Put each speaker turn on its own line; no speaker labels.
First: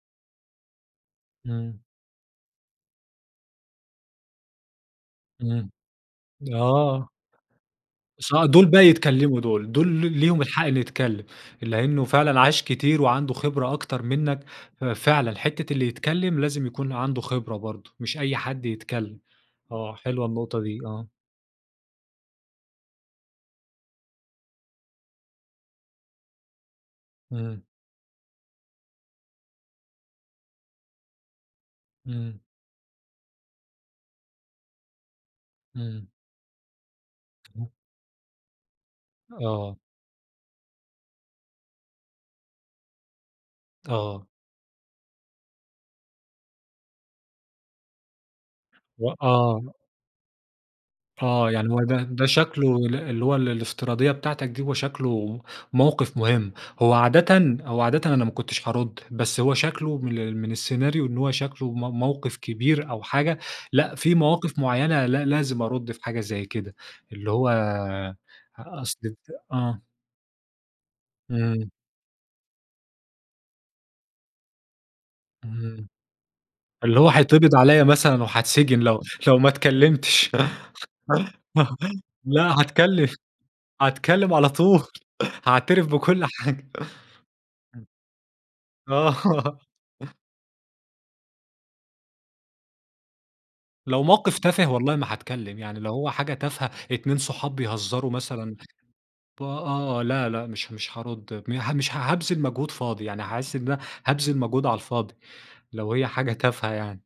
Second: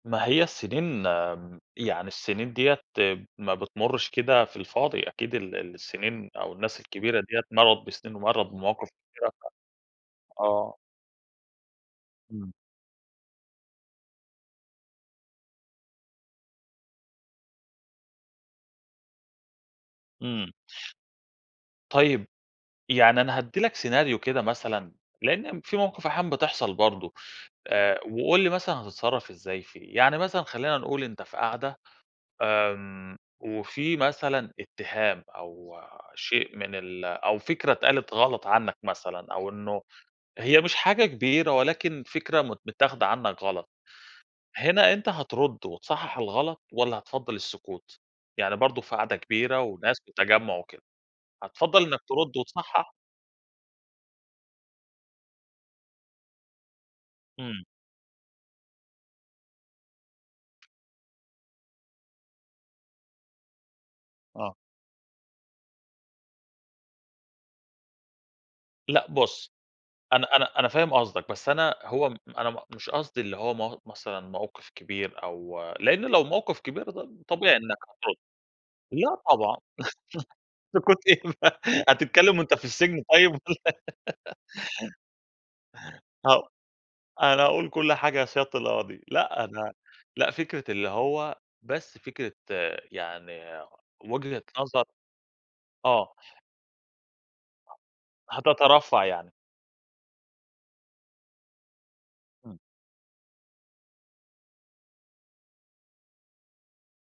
ما هي السنين آمم،
إمم.
يعني السنين ديّة ما بتمرش كده في الفاضي، أكيد ال
إمم،
السنين أو الناس
آه.
الكبيرة ديّة مرّت بسنين ومرّت
اصا دول بقي
بمواقِف كتيرة
يتكلموا
ف
دول دول ل ليهم الحق
آه.
اللي يتكلم، لإنه فعلًا
إمم.
عاش كتير وعنده خبرة أكتر منك، ففعلًا، حتّة اللي يتكلم لازم يكون عنده خبرة برضه، مش أي حد يتكلم. آه، حلوة
إمم.
النقطة دي، آه.
طيب، يعني أنا هادّي لك سيناريو كده مثلًا، لأن في موقِف أحيانًا بتحصل برضه
إمم.
آآ، وقُل لي مثلًا هتتصرف إزاي فيه، يعني مثلًا خلينا نقول أنت في قعدة،
إمم.
آمم، وفي مثلًا اتهام أو
إمم.
شيء من ال أو فكرة
تمام.
اتقالت غلط عنك مثلًا أو
آه.
إنه هي مش حاجة كبيرة ولكن فكرة مت متاخده عنك غلط،
آه.
هنا أنت هترد وتصحح الغلط والّا هتفضّل السكوت، يعني برضه في
و
قعدة كبيرة
آه.
وناس وتجمّع وكده،
آه، يعني
هتفضّل
هو
إنك
ده ده
ترد
شكله
وتصحح؟
ال اللي هو ال الافتراضية بتاعتك دي هو شكله موقِف مهم، هو عادةً
إمم.
هو عادةً أنا ما كنتش هارد، بس هو شكله من ال من السيناريو إن هو شكله م موقِف كبير أو حاجة لأ، في
آه.
مواقِف معيّنة لأ لازم أرد في حاجة زي كده، اللي هو
لأ
أصل ت
بُص،
آه.
أنا أنا أنا فاهم قصدك بس
إمم.
أنا هو م أنا م مش قصدي اللي هو مو مثلًا موقِف كبير أو
اهم،
لإن لو موقِف كبير
اللي هو
ده
هيتقبض
طبيعي إنك
عليّا
هترد،
مثلًا وهاتسجن، لو
لأ
لو ما
طبعًا،
اتكلمتش
سكوت إيه بقى هتتكلم وأنت
لأ
في السجن
هاتكلم،
طيب والّا
هاتكلم على طول، هاعترف بكل
هو
حاجة،
أنا هأقُول
إمم.
كل حاجة يا سيادة القاضي، لأ،
آه.
أنا لأ، فكرة اللي هو بس فكرة يعني
لو موقِف
وجهة
تافه
نظر
والله ما هاتكلم، يعني لو هو
آه.
حاجة تافهة، اتنين صحاب بيهزروا مثلًا
هتترفّع يعني.
ب آه، آه، لأ، لأ، مش مش هارد مه مش هابذل
إمم.
مجهود فاضي يعني، هاحس إن أنا هابذل مجهود على الفاضي لو هي حاجة تافهة يعني.